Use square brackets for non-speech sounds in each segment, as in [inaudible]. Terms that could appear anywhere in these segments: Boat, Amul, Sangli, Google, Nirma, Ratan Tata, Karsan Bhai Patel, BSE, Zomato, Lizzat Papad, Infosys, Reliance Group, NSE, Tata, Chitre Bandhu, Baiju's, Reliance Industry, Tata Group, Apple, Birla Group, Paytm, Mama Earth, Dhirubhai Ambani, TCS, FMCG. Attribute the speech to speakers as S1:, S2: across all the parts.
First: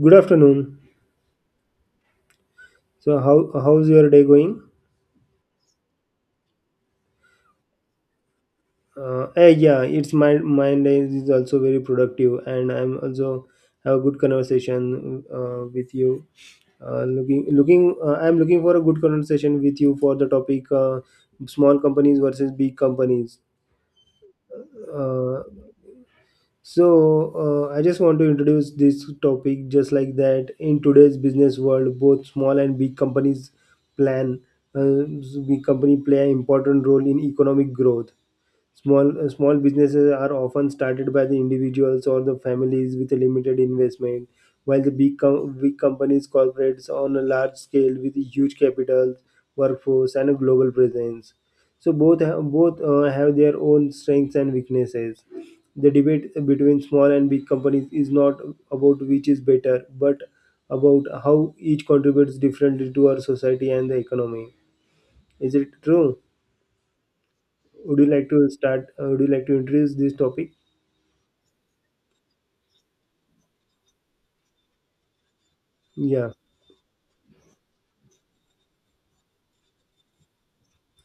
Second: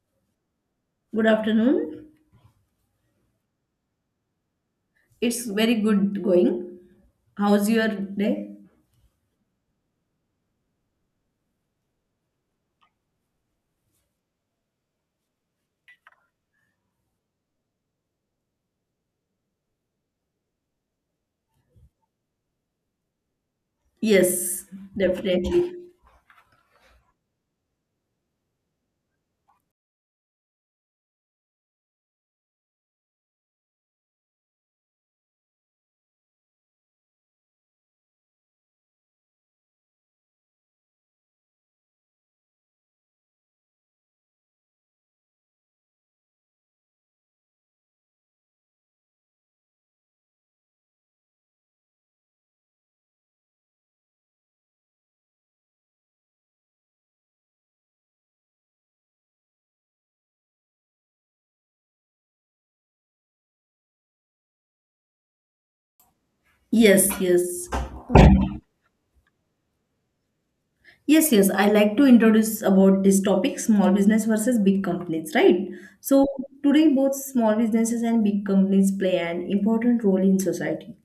S1: Good afternoon.
S2: Good afternoon.
S1: So how's your day going?
S2: It's very good going. How's your day?
S1: Eh, yeah, it's my my day is also very productive, and I'm also have a good conversation with you. I'm looking for a good conversation with you for the topic small companies versus big companies.
S2: Yes,
S1: Uh,
S2: definitely.
S1: I just want to introduce this topic just like that. In today's business world, both small and big companies plan, uh, big company play an important role in economic growth. Small businesses are often started by the individuals or the families with a limited investment, while the big companies corporates on a large scale with huge capital, workforce, and a global presence. So both have their own strengths and weaknesses. The debate between small and big companies is not about which is better, but about how each contributes differently to our society and the economy. Is it true?
S2: Yes, yes.
S1: Would you like to start? Would you like to introduce this topic?
S2: Yes, yes. I like to introduce about this topic, small business versus big companies, right? So
S1: Yeah.
S2: today both small businesses and big companies play an important role in society.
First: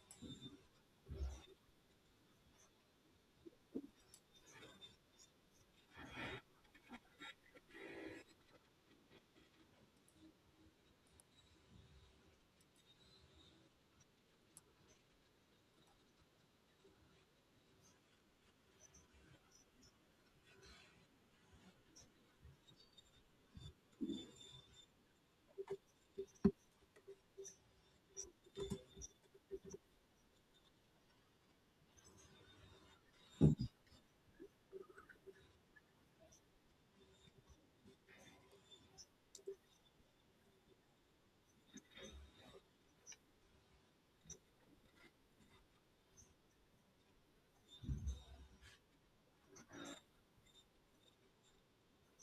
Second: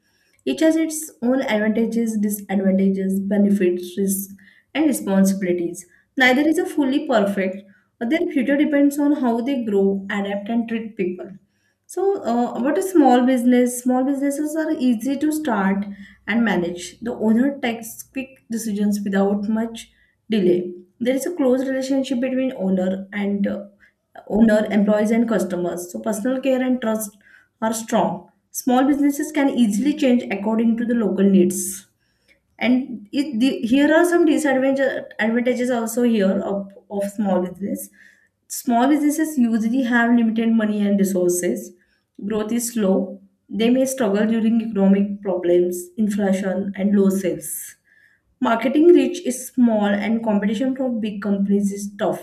S2: Each has its own advantages, disadvantages, benefits, risks, and responsibilities. Neither is a fully perfect, but their future depends on how they grow, adapt, and treat people. So, what is small business? Small businesses are easy to start and manage. The owner takes quick decisions without much delay. There is a close relationship between owner and owner, employees, and customers. So, personal care and trust are strong. Small businesses can easily change according to the local needs, and it, the, here are some disadvantages advantages also here of small business. Small businesses usually have limited money and resources. Growth is slow. They may struggle during economic problems, inflation, and low sales. Marketing reach is small, and competition from big companies is tough.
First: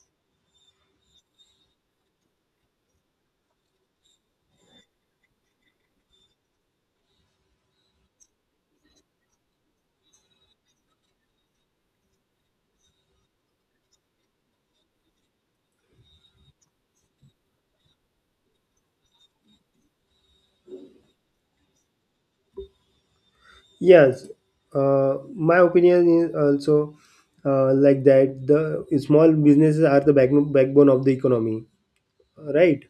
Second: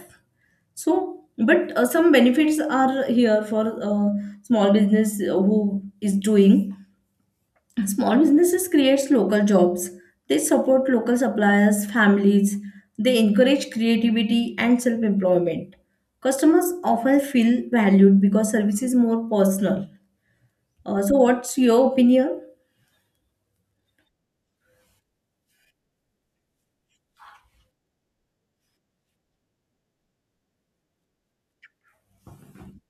S2: So, but some benefits are here for small business who is doing. Small businesses creates local jobs. They support local suppliers, families. They encourage creativity and self-employment. Customers often feel valued because service is more personal. So, what's your opinion?
S1: Yes. My opinion is also like that. The small businesses are the backbone of the economy, right?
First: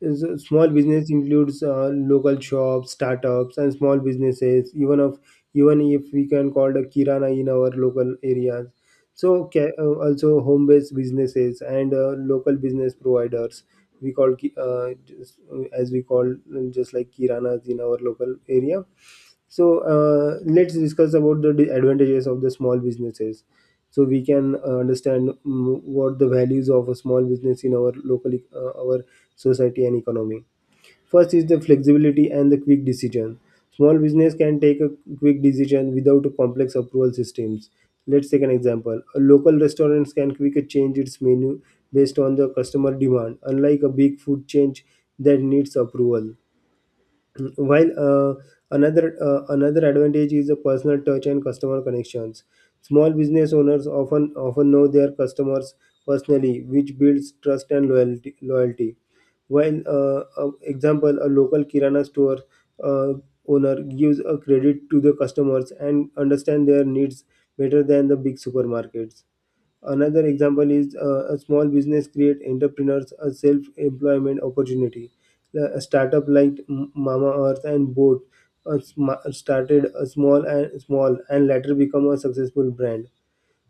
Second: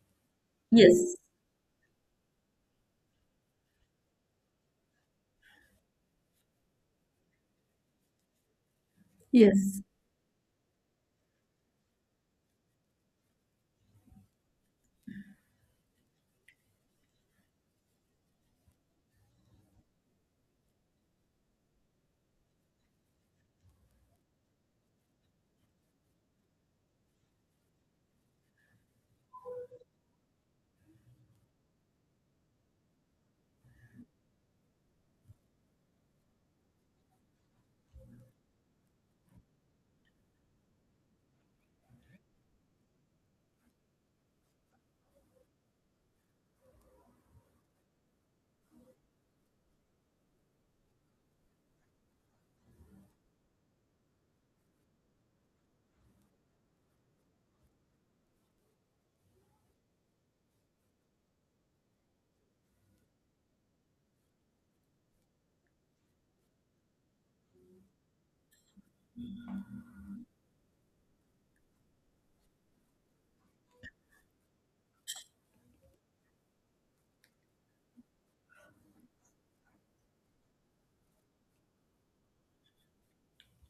S1: Small business
S2: Yes.
S1: includes local shops, startups, and small businesses. Even if we can call the kirana in our local areas. So
S2: Yes.
S1: also home-based businesses and local business providers. We call as we call just like kiranas in our local area, so let's discuss about the advantages of the small businesses, so we can understand what the values of a small business in our our society and economy. First is the flexibility and the quick decision. Small business can take a quick decision without a complex approval systems. Let's take an example: a local restaurants can quickly change its menu based on the customer demand, unlike a big food change that needs approval. While another Another advantage is the personal touch and customer connections. Small business owners often know their customers personally, which builds trust and loyalty. While Example: a local kirana store uh, owner gives a credit to the customers and understand their needs better than the big supermarkets. Another example is a small business create entrepreneurs a self-employment opportunity. A startup like Mama Earth and Boat started a small and small and later become a successful brand.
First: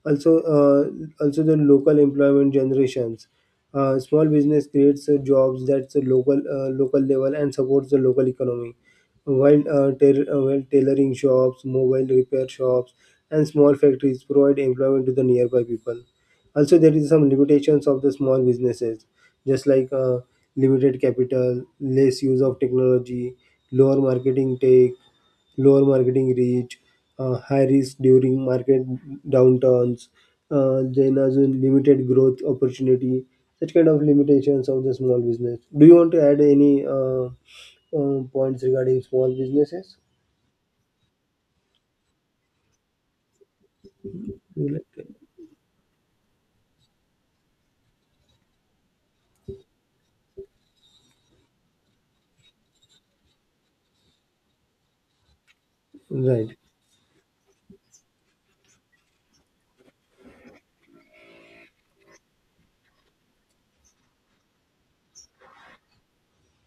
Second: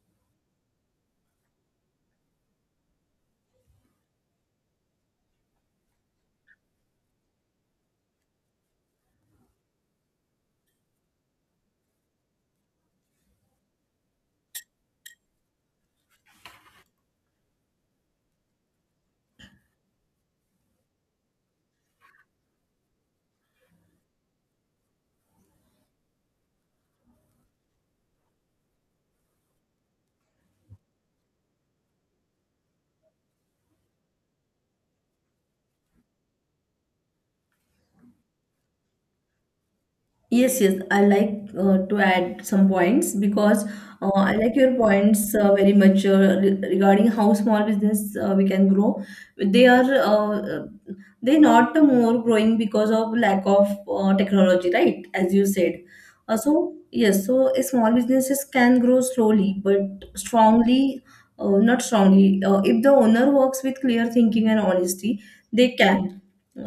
S1: Also the local employment generations. Small business creates jobs that's a local level and supports the local economy, while while tailoring shops, mobile repair shops, and small factories provide employment to the nearby people. Also there is some limitations of the small businesses, just like limited capital, less use of technology, lower marketing take lower marketing reach, high risk during market downturns, then as in limited growth opportunity, such kind of limitations of the small business. Do you want to add any points regarding small businesses?
S2: Yes, yes, I like to add some points because I like
S1: you
S2: your
S1: like-
S2: points very much regarding how small business we can grow. They are uh, uh, they not more growing because of lack of technology, right? As you said.
S1: Right,
S2: So yes, so a small businesses can grow slowly but strongly, not strongly. If the owner works with clear thinking and honesty, they can.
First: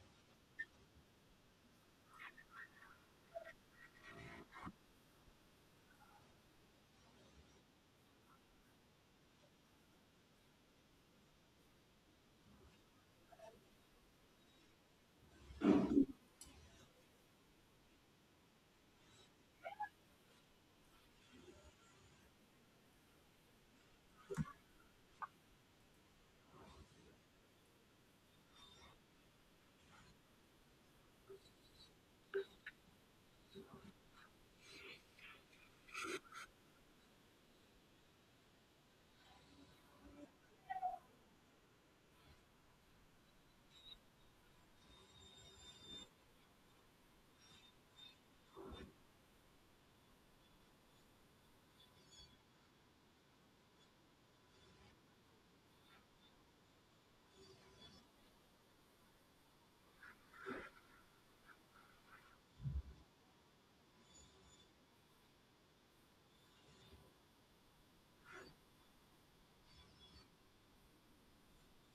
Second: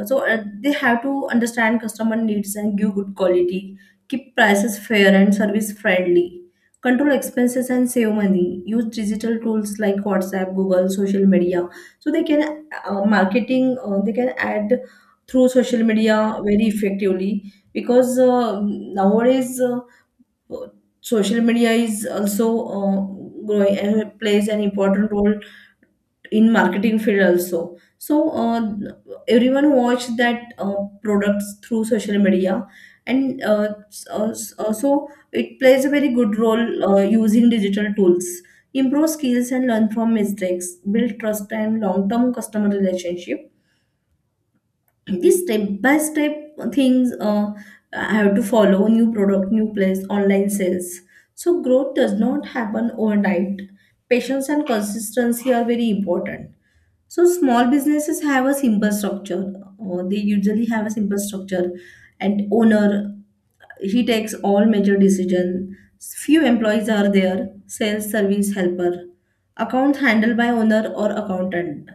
S2: So, they have to understand customer needs and give good quality, keep prices fair and service friendly, control expenses and save money, use digital tools like WhatsApp, Google, social media. So they can add through social media very effectively because nowadays uh, social media is also uh, growing and plays an important role in marketing field also. So everyone watched that products through social media, and so it plays a very good role using digital tools, improve skills and learn from mistakes, build trust and long term customer relationship. These step by step things, I have to follow new product, new place, online sales. So growth does not happen overnight. Patience and consistency are very important. So small businesses have a simple structure, or they usually have a simple structure, and owner, he takes all major decision. Few employees are there, sales, service, helper, accounts handled by owner or accountant,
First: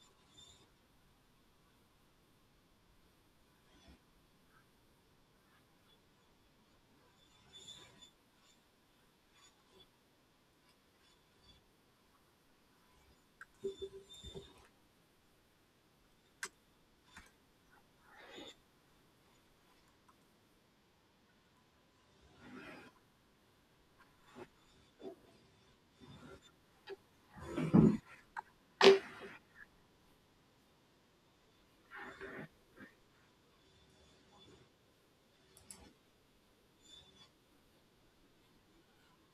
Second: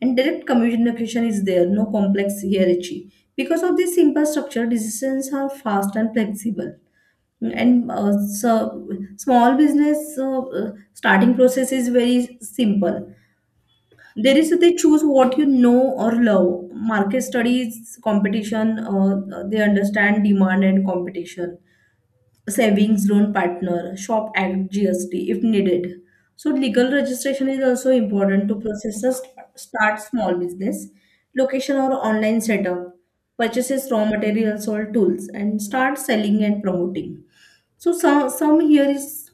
S2: and direct communication is there, no complex hierarchy. Because of this simple structure, decisions are fast and flexible. And so small business starting process is very simple. There is They choose what you know or love. Market studies competition. They understand demand and competition. Savings loan partner, shop act, GST if needed. So legal registration is also important to processors, start small business, location or online setup, purchases raw materials or tools, and start selling and promoting. So some here is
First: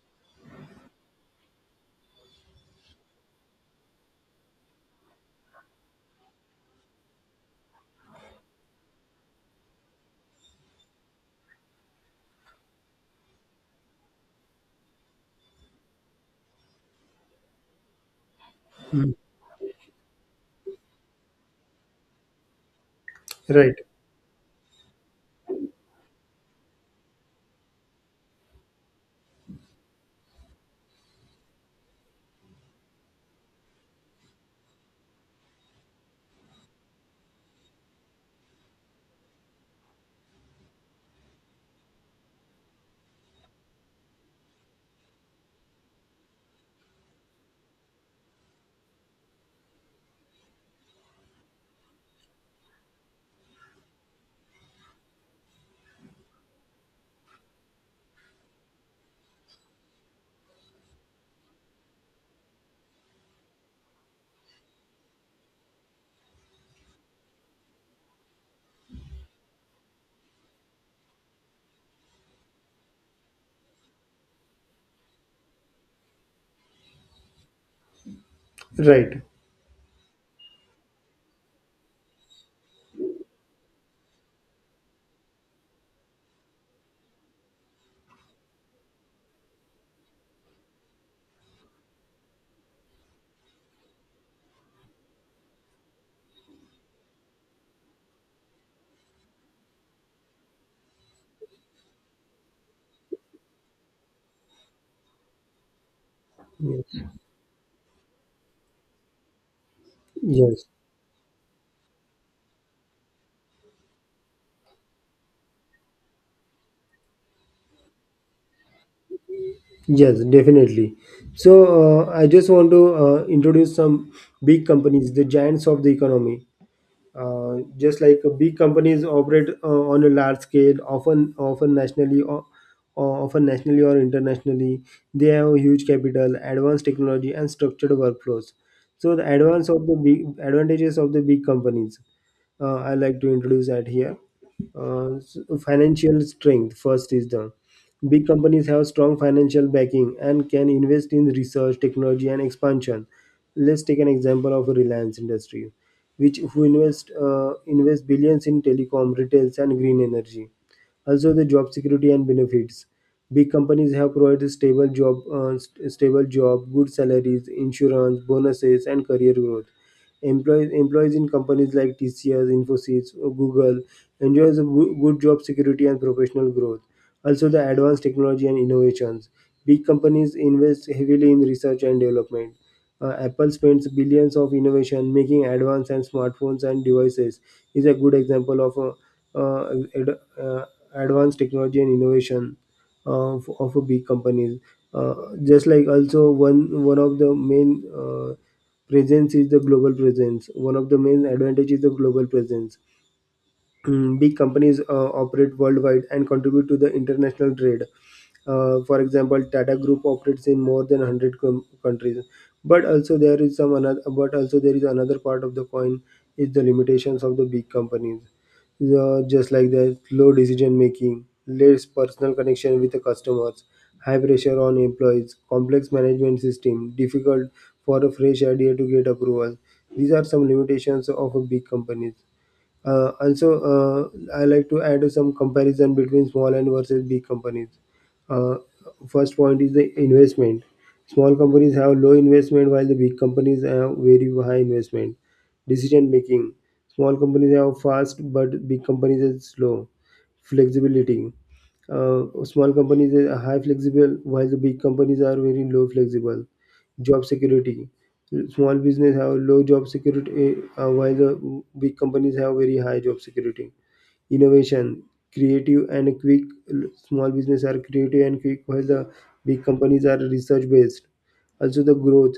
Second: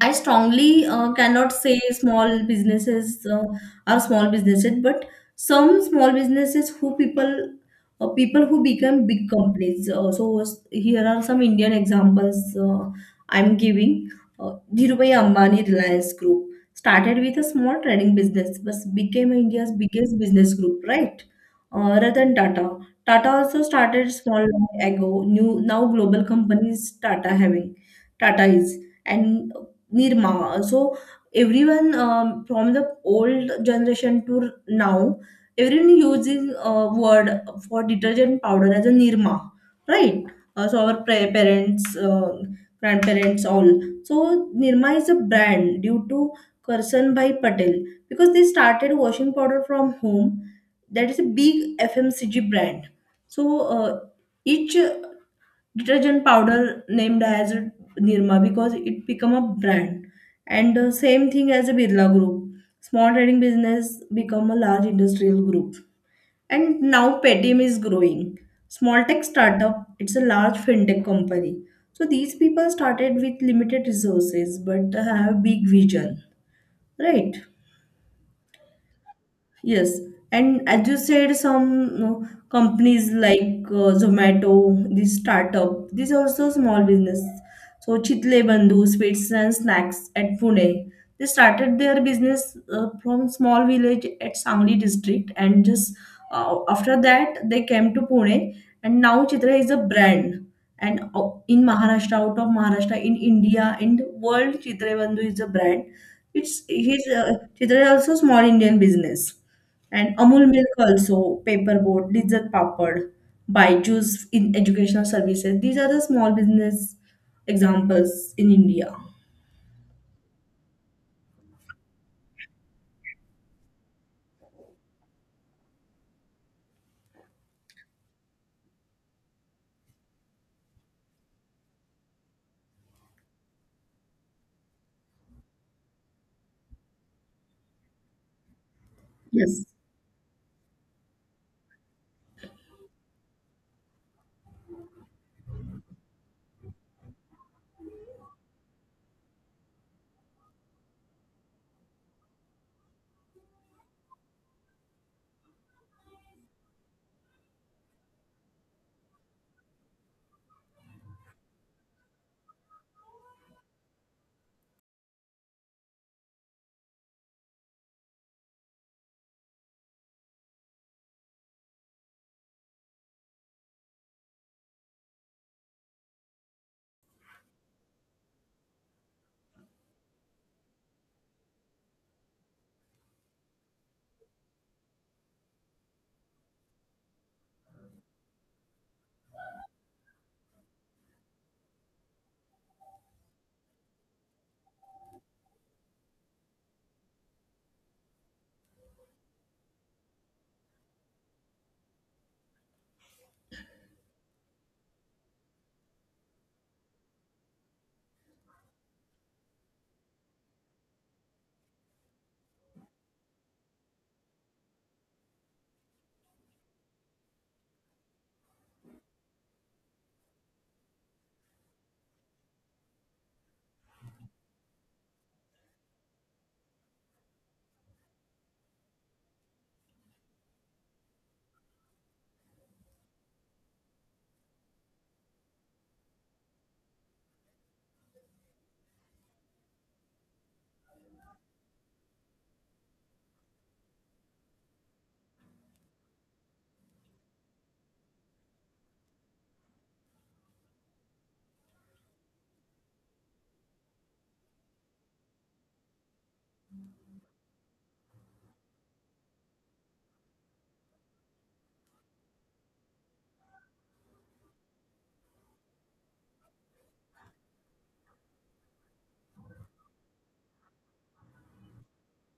S2: I strongly cannot say small businesses are small businesses, but some small businesses who people people who become big companies. So here are some Indian examples, I'm giving. Dhirubhai Ambani Reliance Group started with a small trading business, but became India's biggest business group. Right? Ratan Tata. Tata also
S1: right,
S2: started small long ago. New now global companies Tata having, Tata is, and Nirma. So everyone, from the old generation to now, everyone using a word for detergent powder as a Nirma, right? So our parents, grandparents, all. So Nirma is a brand due to Karsan Bhai Patel because they started washing powder from home. That is a big FMCG brand. So each detergent powder named as Nirma because it become a brand. And the same thing as a Birla Group. Small trading business become a large industrial group. And now Paytm is growing. Small tech startup, it's a large fintech company. So these people started with limited resources but have big vision, right?
S1: right.
S2: Yes, and as you said, some companies like Zomato, this startup, this also small business. So Chitle Bandhu, sweets and snacks at Pune. They started their business from small village at Sangli district, and just after that they came to Pune, and now Chitra is a brand and in Maharashtra, out of Maharashtra, in India, in the world, Chitre Bandhu is a brand. It's his Chitra is also small Indian business, and Amul
S1: Yes,
S2: Milk also paperboard, Lizzat Papad, Baiju's in educational services. These are the small business examples in India.
S1: yes, definitely. So, I just want to introduce some big companies, the giants of the economy. Just like big companies operate on a large scale, often nationally or internationally. They have huge capital, advanced technology, and structured workflows. So the
S2: Yes.
S1: advance of the big advantages of the big companies. I like to introduce that here. Uh, s- Financial strength first is the Big companies have strong financial backing and can invest in research, technology, and expansion. Let's take an example of Reliance Industry, which who invest invest billions in telecom, retails, and green energy. Also, the job security and benefits. Big companies have provided stable job, good salaries, insurance, bonuses, and career growth. Employees in companies like TCS, Infosys, or Google enjoys a good job security and professional growth. Also, the advanced technology and innovations. Big companies invest heavily in research and development. Apple spends billions of innovation making advanced and smartphones and devices is a good example of uh, advanced technology and innovation of a big companies. Uh, just like also one of the main presence is the global presence. One of the main advantage is the global presence. Big companies operate worldwide and contribute to the international trade. For example, Tata Group operates in more than 100 countries. But also there is some another. But also there is another part of the coin is the limitations of the big companies. Just like that, slow decision making, less personal connection with the customers, high pressure on employees, complex management system, difficult for a fresh idea to get approval. These are some limitations of a big companies. Uh, also, I like to add some comparison between small and versus big companies. Uh, First point is the investment. Small companies have low investment, while the big companies have very high investment. Decision making: small companies have fast, but big companies are slow. Flexibility: small companies are high flexible, while the big companies are very low flexible. Job security: small business have low job security, while the big companies have very high job security. Innovation: creative and quick. Small business are creative and quick, while the big companies are research based. Also, the growth.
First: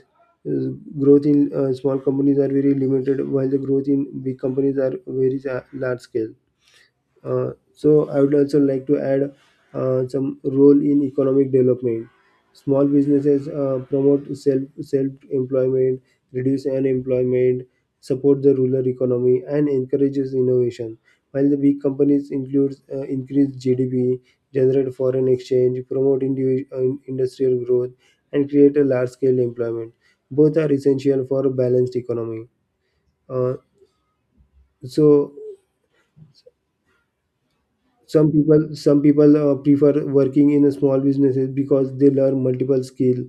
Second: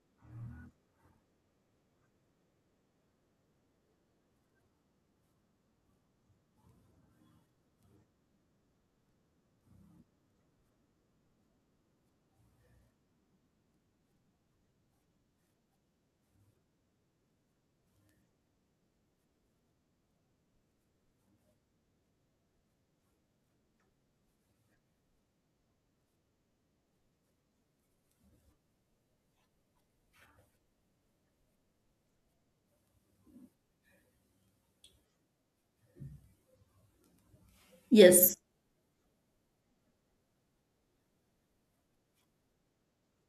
S1: Uh, growth in small companies are very limited, while the growth in big companies are very large scale. So I would also like to add some role in economic development. Small businesses promote self employment, reduce unemployment, support the rural economy, and encourages innovation. While the big companies include increase GDP, generate foreign exchange, promote industrial growth, and create a large scale employment. Both are essential for a balanced economy. Uh, so some
S2: Yes.
S1: people some people uh, prefer working in a small businesses because they learn multiple skill,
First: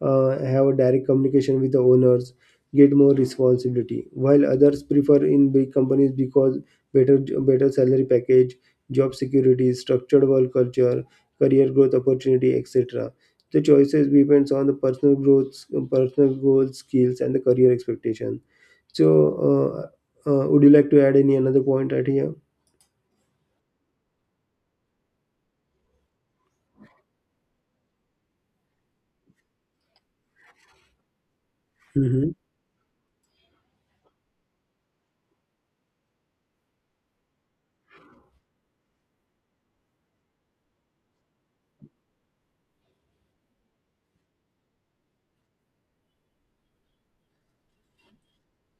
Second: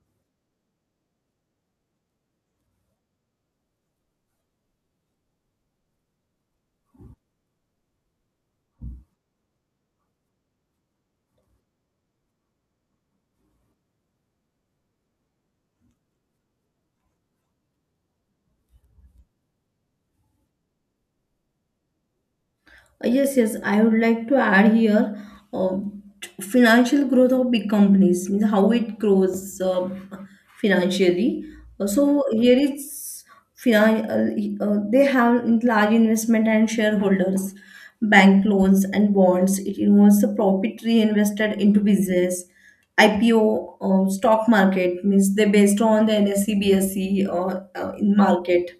S1: have a direct communication with the owners, get more responsibility, while others prefer in big companies because better better salary package, job security, structured work culture, career growth opportunity, etc. The choices depends on the personal growth, personal goals, skills, and the career expectation. So uh, would you like to add any another point right here?
S2: Yes, yes, I would like to add here, uh, financial growth of big companies, means how it grows financially. So
S1: Hmm.
S2: here finan- they have large investment and shareholders, bank loans and bonds. It involves the profit reinvested into business. IPO, stock market means they based on the NSE, BSE, in market,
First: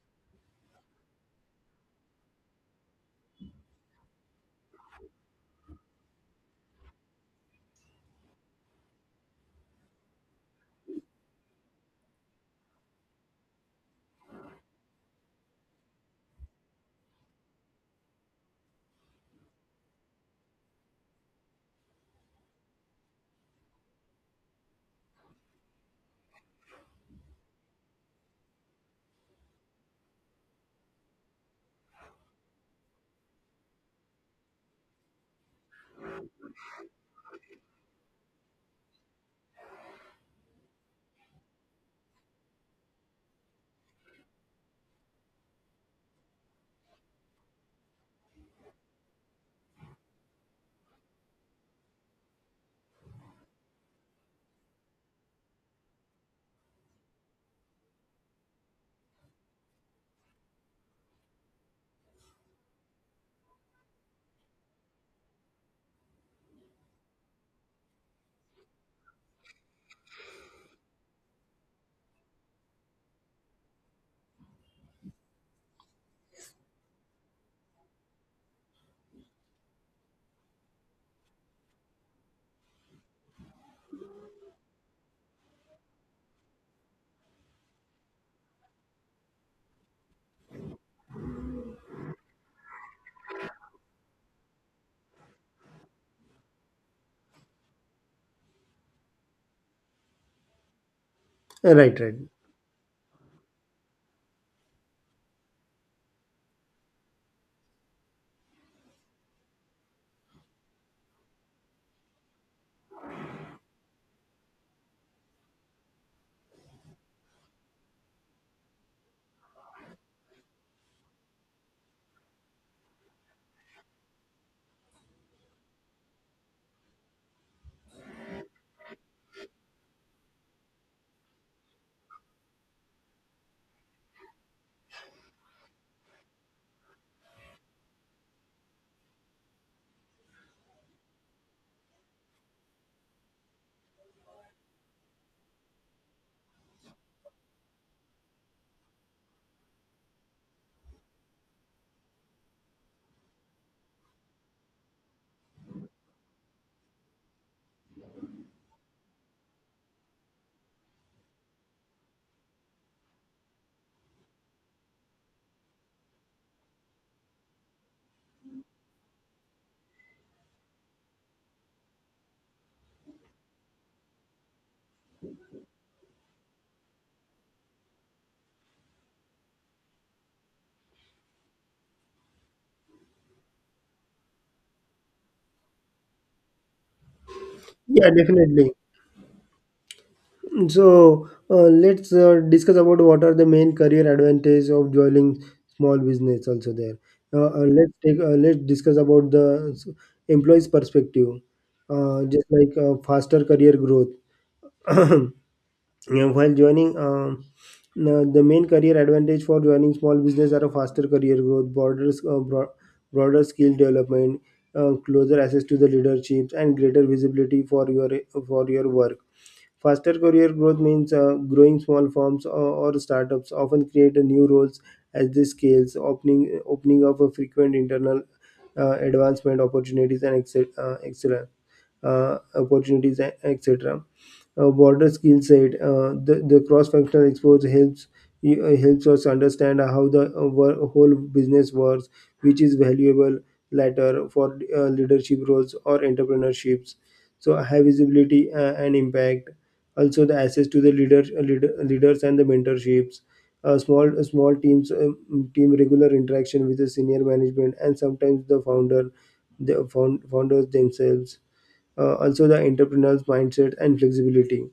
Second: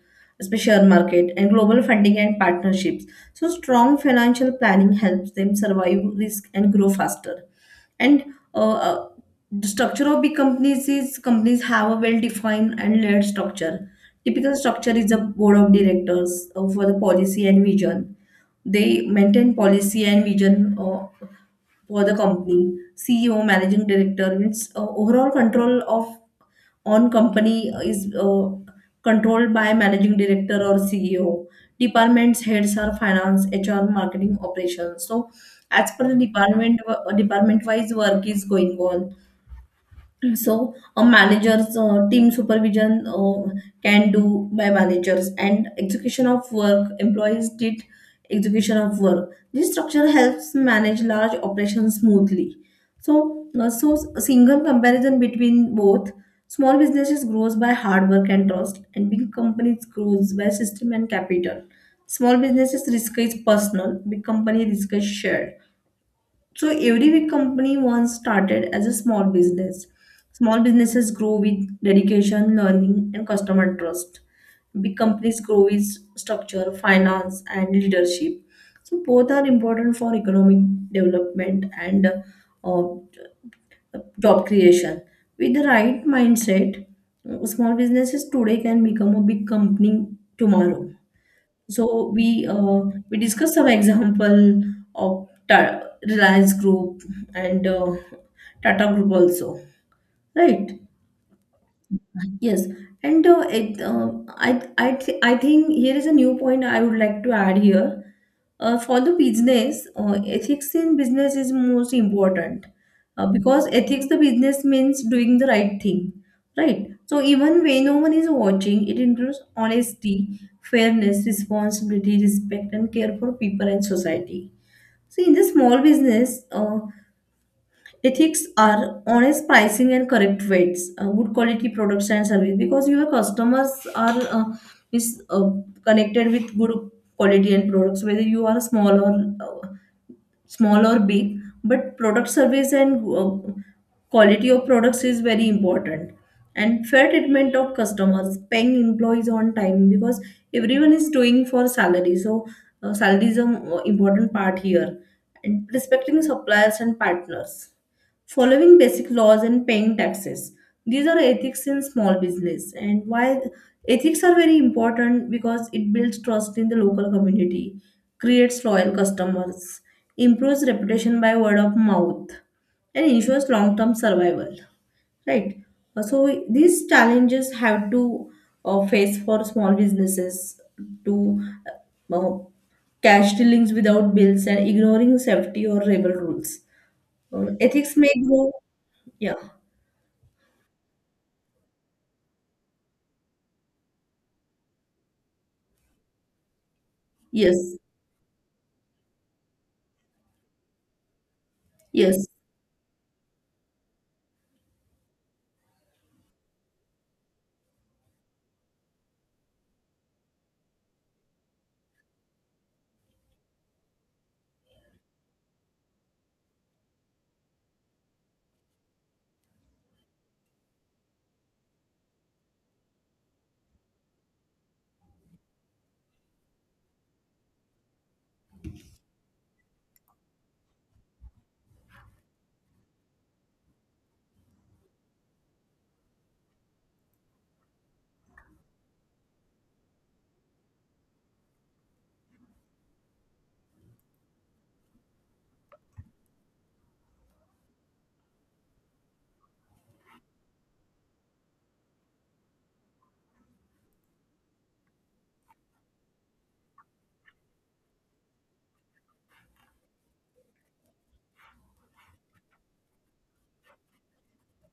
S2: share market, and global funding and partnerships. So, strong financial planning helps them survive risk and grow faster. And uh, uh, the structure of big companies is companies have a well defined and layered structure. Typical structure is a board of directors, for the policy and vision. They maintain policy and vision, for the company. CEO, managing director. It's Overall control of on company is controlled by managing director or CEO. Departments heads are finance, HR, marketing, operations. So as per the department, department wise work is going on. So, a manager's team supervision can do by managers, and execution of work. Employees did execution of work. This structure helps manage large operations smoothly. So, a single comparison between both: small businesses grows by hard work and trust, and big companies grows by system and capital. Small businesses risk is personal, big company risk is shared. So every big company once started as a small business. Small businesses grow with dedication, learning, and customer trust. Big companies grow with structure, finance, and leadership. So both are important for economic development and uh, job creation. With the right mindset, small businesses today can become a big company tomorrow. So we discussed some example of Reliance Group and Tata Group also, right?
S1: Right, right.
S2: Yes, and it, I, th- I think here is a new point I would like to add here. For the business, ethics in business is most important, because ethics the business means doing the right thing, right? So even when no one is watching, it includes honesty, fairness, responsibility, respect, and care for people and society. See, in the small business, ethics are honest pricing and correct rates, good quality products and service, because your customers are is connected with good quality and products, whether you are small or small or big, but product, service, and quality of products is very important, and fair treatment of customers, paying employees on time, because everyone is doing for salary. So salary is an important part here, and respecting suppliers and partners, following basic laws and paying taxes. These are ethics in small business. And why ethics are very important, because it builds trust in the local community, creates loyal customers, improves reputation by word of mouth, and ensures long term survival. Right. So these challenges have to face for small businesses, to uh, cash dealings without bills and ignoring safety or labor rules. Ethics
S1: Yeah,
S2: may grow.
S1: definitely.
S2: Yeah.
S1: So let's discuss about what are the main career advantage of joining small business also there.
S2: Yes.
S1: Let's discuss about the employees' perspective,
S2: Yes.
S1: just like faster career growth. [clears throat] Yeah, while joining now the main career advantage for joining small business are a faster career growth, broader skill development, closer access to the leaderships, and greater visibility for your work. Faster career growth means growing small firms, or startups often create a new roles as they scales, opening up a frequent internal advancement opportunities, and etc, opportunities, etc. Broader skill set. The cross functional exposure helps helps us understand how the whole business works, which is valuable later for leadership roles or entrepreneurships. So high visibility and impact. Also, the access to the leaders and the mentorships. Small teams, team regular interaction with the senior management and sometimes the founder the found, founders themselves. Also the entrepreneur's mindset and flexibility.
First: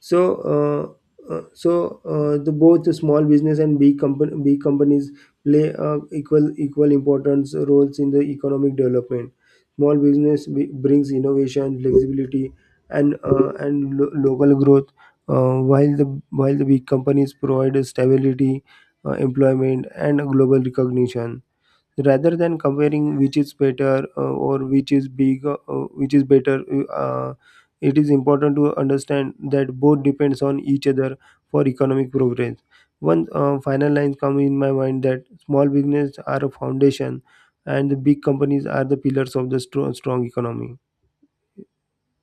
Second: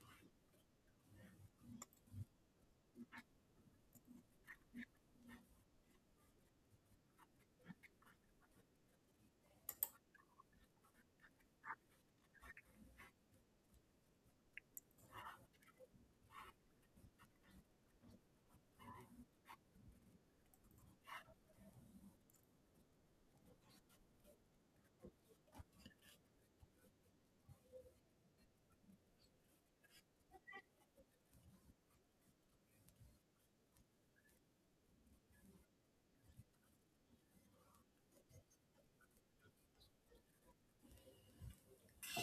S1: So, so the both the small business and big company big companies play equal importance roles in the economic development. Small business brings innovation, flexibility, and local growth, while the big companies provide stability, employment, and global recognition, rather than comparing which is better or which is bigger which is better uh,. It is important to understand that both depends on each other for economic progress. One final line come in my mind that small businesses are a foundation and the big companies are the pillars of the strong economy.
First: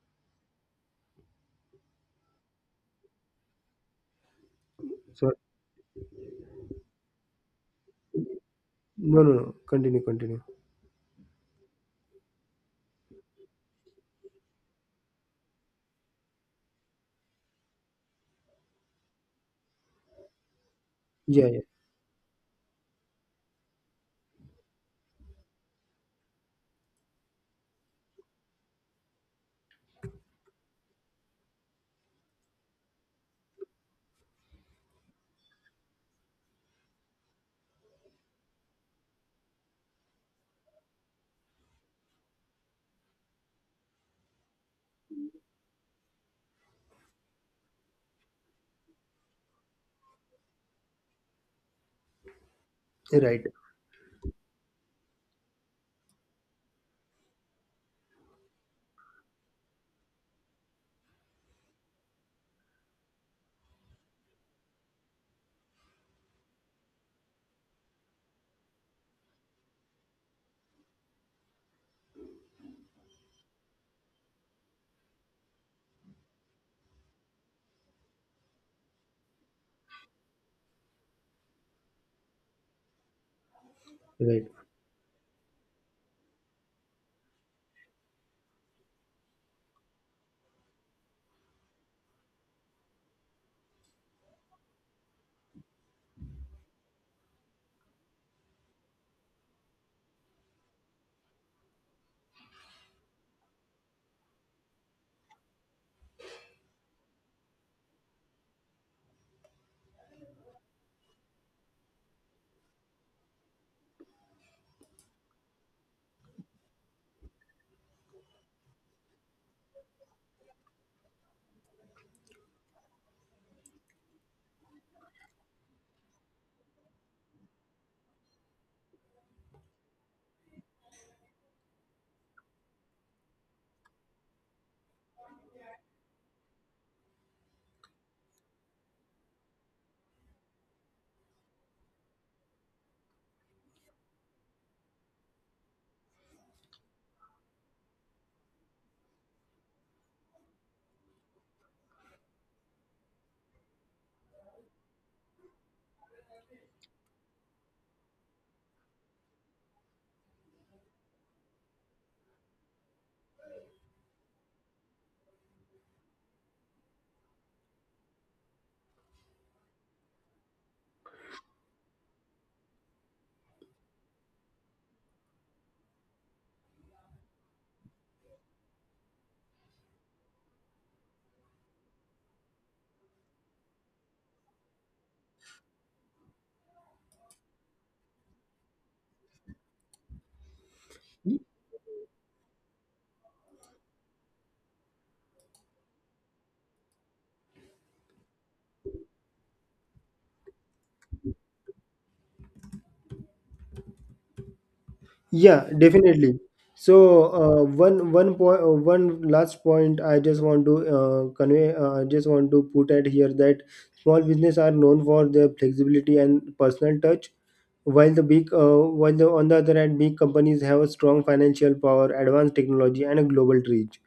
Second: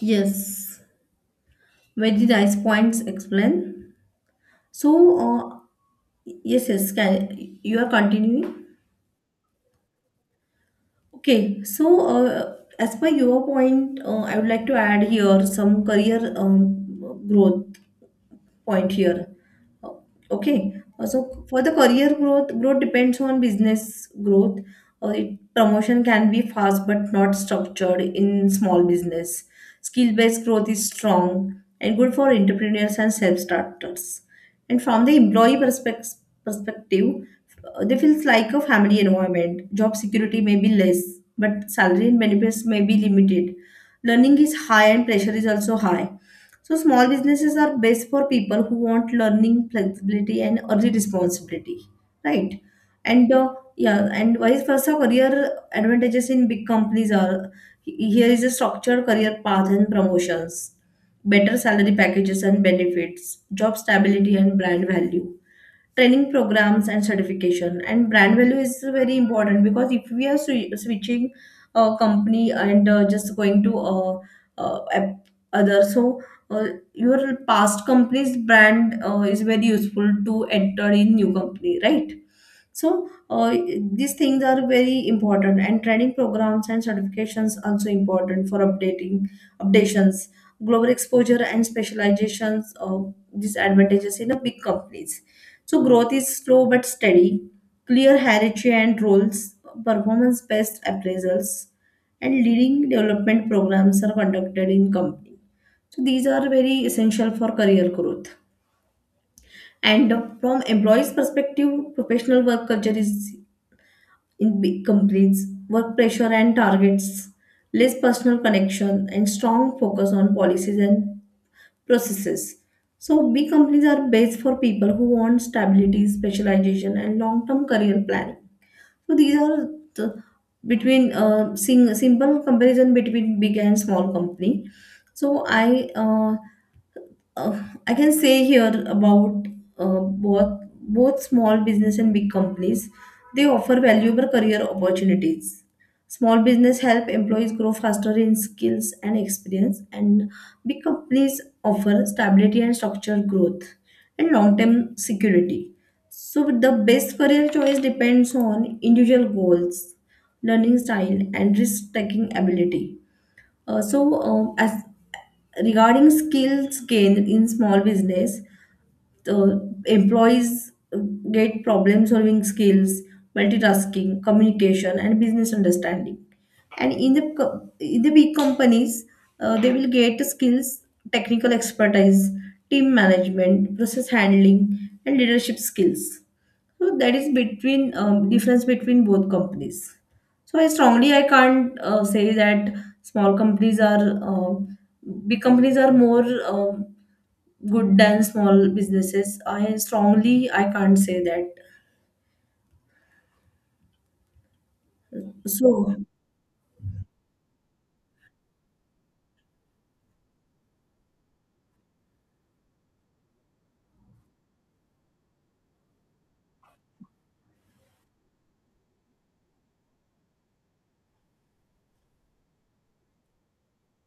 S2: Yes. Very nice points. Explain. So,
S1: So
S2: yes, yes. Can, you are continuing.
S1: no, no, no, continue, continue.
S2: Okay. So, as per your point, I would like to add here some career, growth point here. Uh, Okay. So
S1: Yeah, yeah.
S2: for the career growth, depends on business growth. It, promotion can be fast but not structured in small business. Skill based growth is strong and good for entrepreneurs and self starters. And from the employee perspective, they feels like a family environment. Job security may be less, but salary and benefits may be limited. Learning is high and pressure is also high. So small businesses are best for people who want learning, flexibility, and early responsibility, right? And
S1: Right,
S2: yeah, and vice versa, career advantages in big companies are, here is a structured career path and promotions, better salary packages and benefits, job stability and brand value, training programs and certification. And brand value is very important, because if we are switching a company and just going to uh, ap- other, so uh, your past company's brand is very useful to enter in new company, right? So these things
S1: right.
S2: are very important, and training programs and certifications also important for updating updations, global exposure and specializations, of these advantages in the big companies. So growth is slow but steady, clear hierarchy and roles, performance-based appraisals, and leading development programs are conducted in company. So these are very essential for career growth. And from employees' perspective, professional work culture is in big companies, work pressure and targets, less personal connection, and strong focus on policies and processes. So big companies are best for people who want stability, specialization, and long term career planning. So, these are the, between simple comparison between big and small company. So, uh, I can say here about both small business and big companies. They offer valuable career opportunities. Small business help employees grow faster in skills and experience, and big companies offer stability and structured growth and long-term security. So the best career choice depends on individual goals, learning style, and risk-taking ability. So, as regarding skills gained in small business, the employees get problem solving skills, multitasking, communication, and business understanding. And in the in the big companies, they will get skills, technical expertise, team management, process handling, and leadership skills. So that is between, difference between both companies. So I strongly I can't say that small companies are big companies are more good than small businesses. I strongly I can't say that.
S1: Yeah,
S2: So
S1: definitely. So one last point I just want to convey, I just want to put at here, that small business are known for their flexibility and personal touch, while the on the other hand big companies have a strong financial power, advanced technology, and a global reach.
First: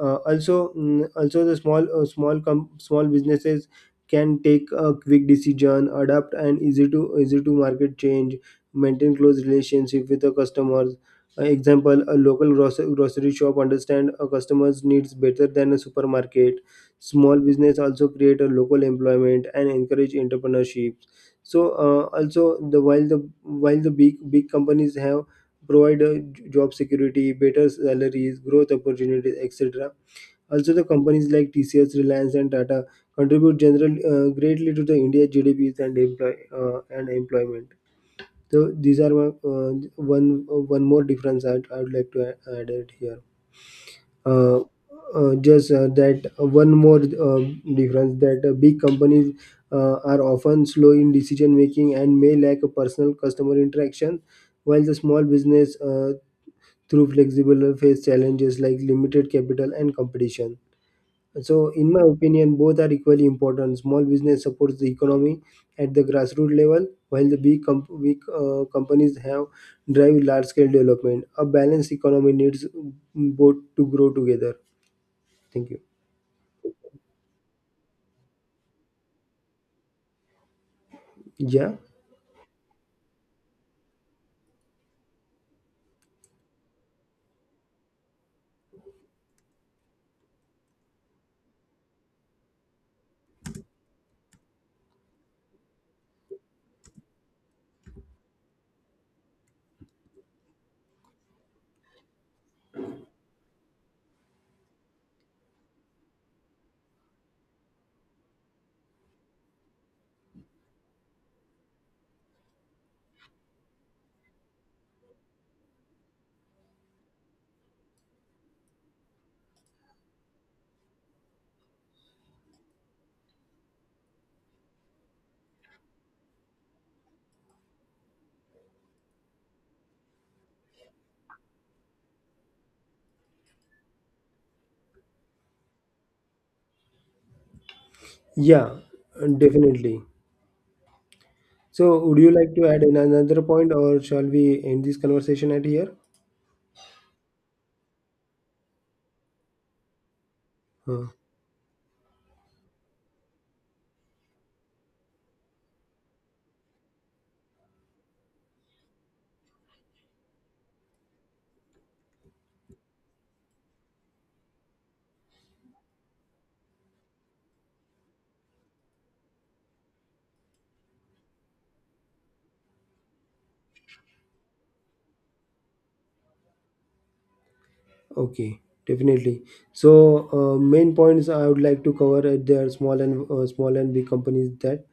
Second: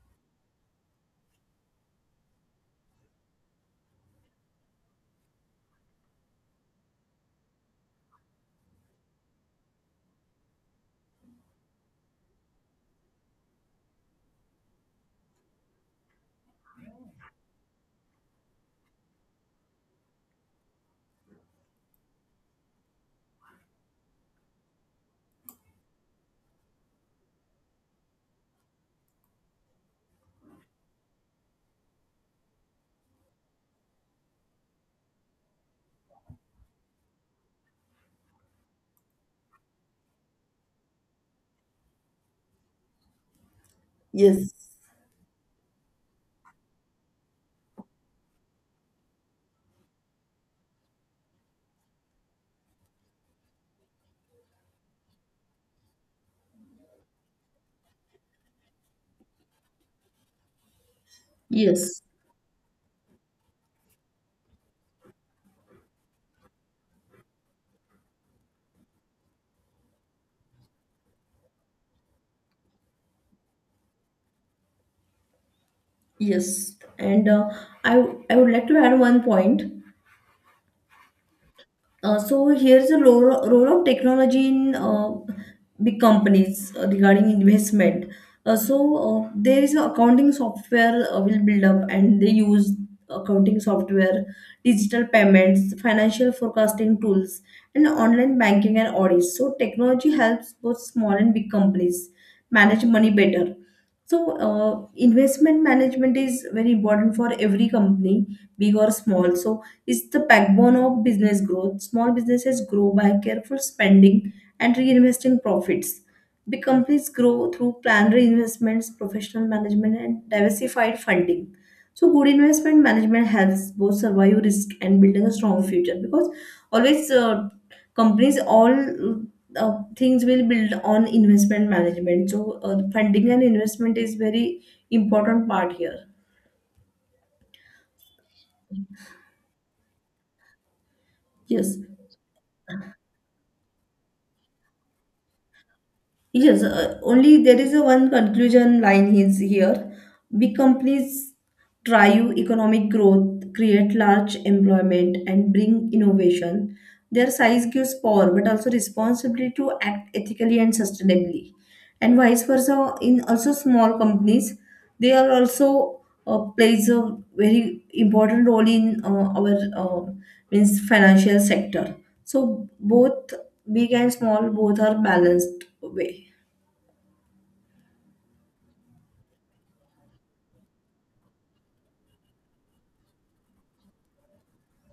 S1: Uh, also, mm, also the small small com- small businesses can take a quick decision, adapt, and easy to market change, maintain close relationship with the customers. Example: a local grocery shop understand a customer's needs better than a supermarket. Small business also create a local employment and encourage entrepreneurship. So also the big companies have provide job security, better salaries, growth opportunities, etc. Also, the companies like TCS, Reliance, and Tata contribute general greatly to the India GDPs and employ and employment. So these are my, one more difference I would like to add it here. Uh, just that One more uh, difference that big companies are often slow in decision making and may lack a personal customer interaction, while the small business through flexible face challenges like limited capital and competition. So, in my
S2: yes,
S1: opinion, both are equally important. Small business supports the economy at the grassroots level, while the big companies have drive large-scale development. A balanced economy needs both to grow together. Thank you.
S2: yes, and I I would like to add one point.
S1: Yeah,
S2: So here's the role of technology in big companies, regarding investment. So there is a accounting software, will build up and they use accounting software, digital payments, financial forecasting tools, and online banking and audits. So technology helps both small and big companies manage money better. So, investment management is very important for every company, big or small. So, it's the backbone of business growth. Small businesses grow by careful spending and reinvesting profits. Big companies grow through planned reinvestments, professional management, and diversified funding. So, good investment management helps both survive risk and building a strong future, because always. Companies all things will build on investment management. So funding and investment is very important part here.
S1: yeah, definitely.
S2: Yes,
S1: So, would you like to add another point, or shall we end this conversation at here?
S2: yes, only there is a one conclusion line is here. Big
S1: Huh.
S2: companies drive economic growth, create large employment, and bring innovation. Their size gives power but also responsibility to act ethically and sustainably. And vice versa in also small companies, they are also plays a very important role in our, uh, means financial sector. So both big and small, both are balanced way.
S1: Okay, definitely. So, main points I would like to cover there, small and big companies: that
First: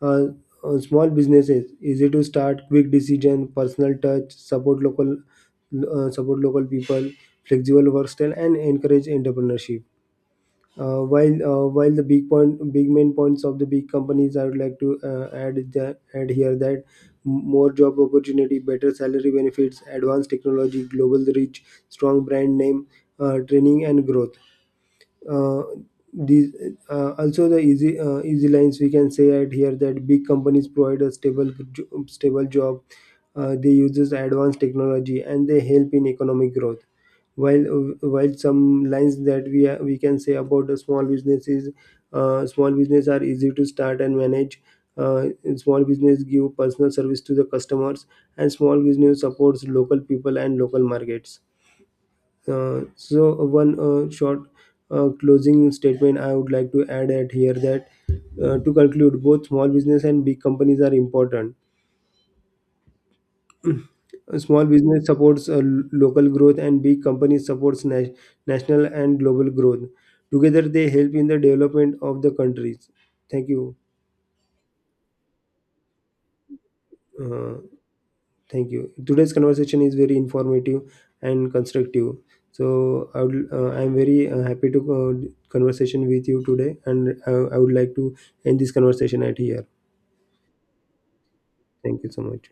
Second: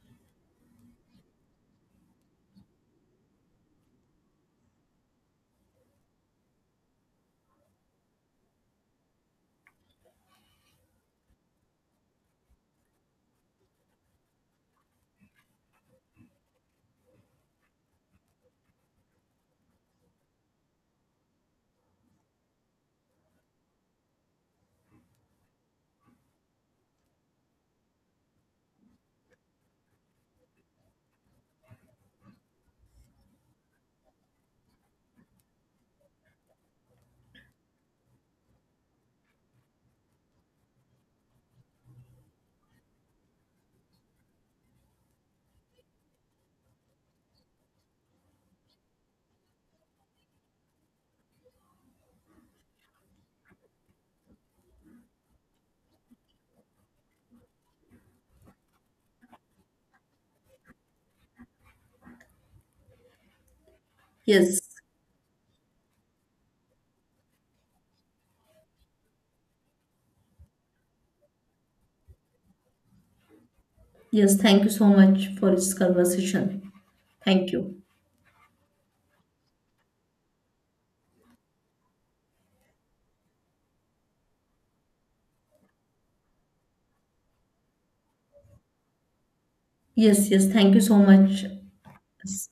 S1: uh, small businesses easy to start, quick decision, personal touch, support local people, flexible work style, and encourage entrepreneurship. While the big main points of the big companies, I would like to add here that more job opportunity, better salary benefits, advanced technology, global reach, strong brand name, training and growth. Uh, these also the easy Easy lines we can say at here that big companies provide a stable job, they uses advanced technology, and they help in economic growth, while some lines that we can say about the small businesses: small business are easy to start and manage, uh, small business give personal service to the customers, and small business supports local people and local markets. Uh, so one short closing statement I would like to add at here, that to conclude, both small business and big companies are important.
S2: Yes,
S1: Small business supports local growth, and big companies supports national and global growth. Together, they help in the development of the countries. Thank you.
S2: yes, thank you so much for this conversation. Thank
S1: Uh,
S2: you.
S1: Thank you. Today's conversation is very informative and constructive. So I would, I'm very happy to conversation with you today, and I would like to end this conversation at here.
S2: Yes, yes, thank you so much.
S1: Thank you so much.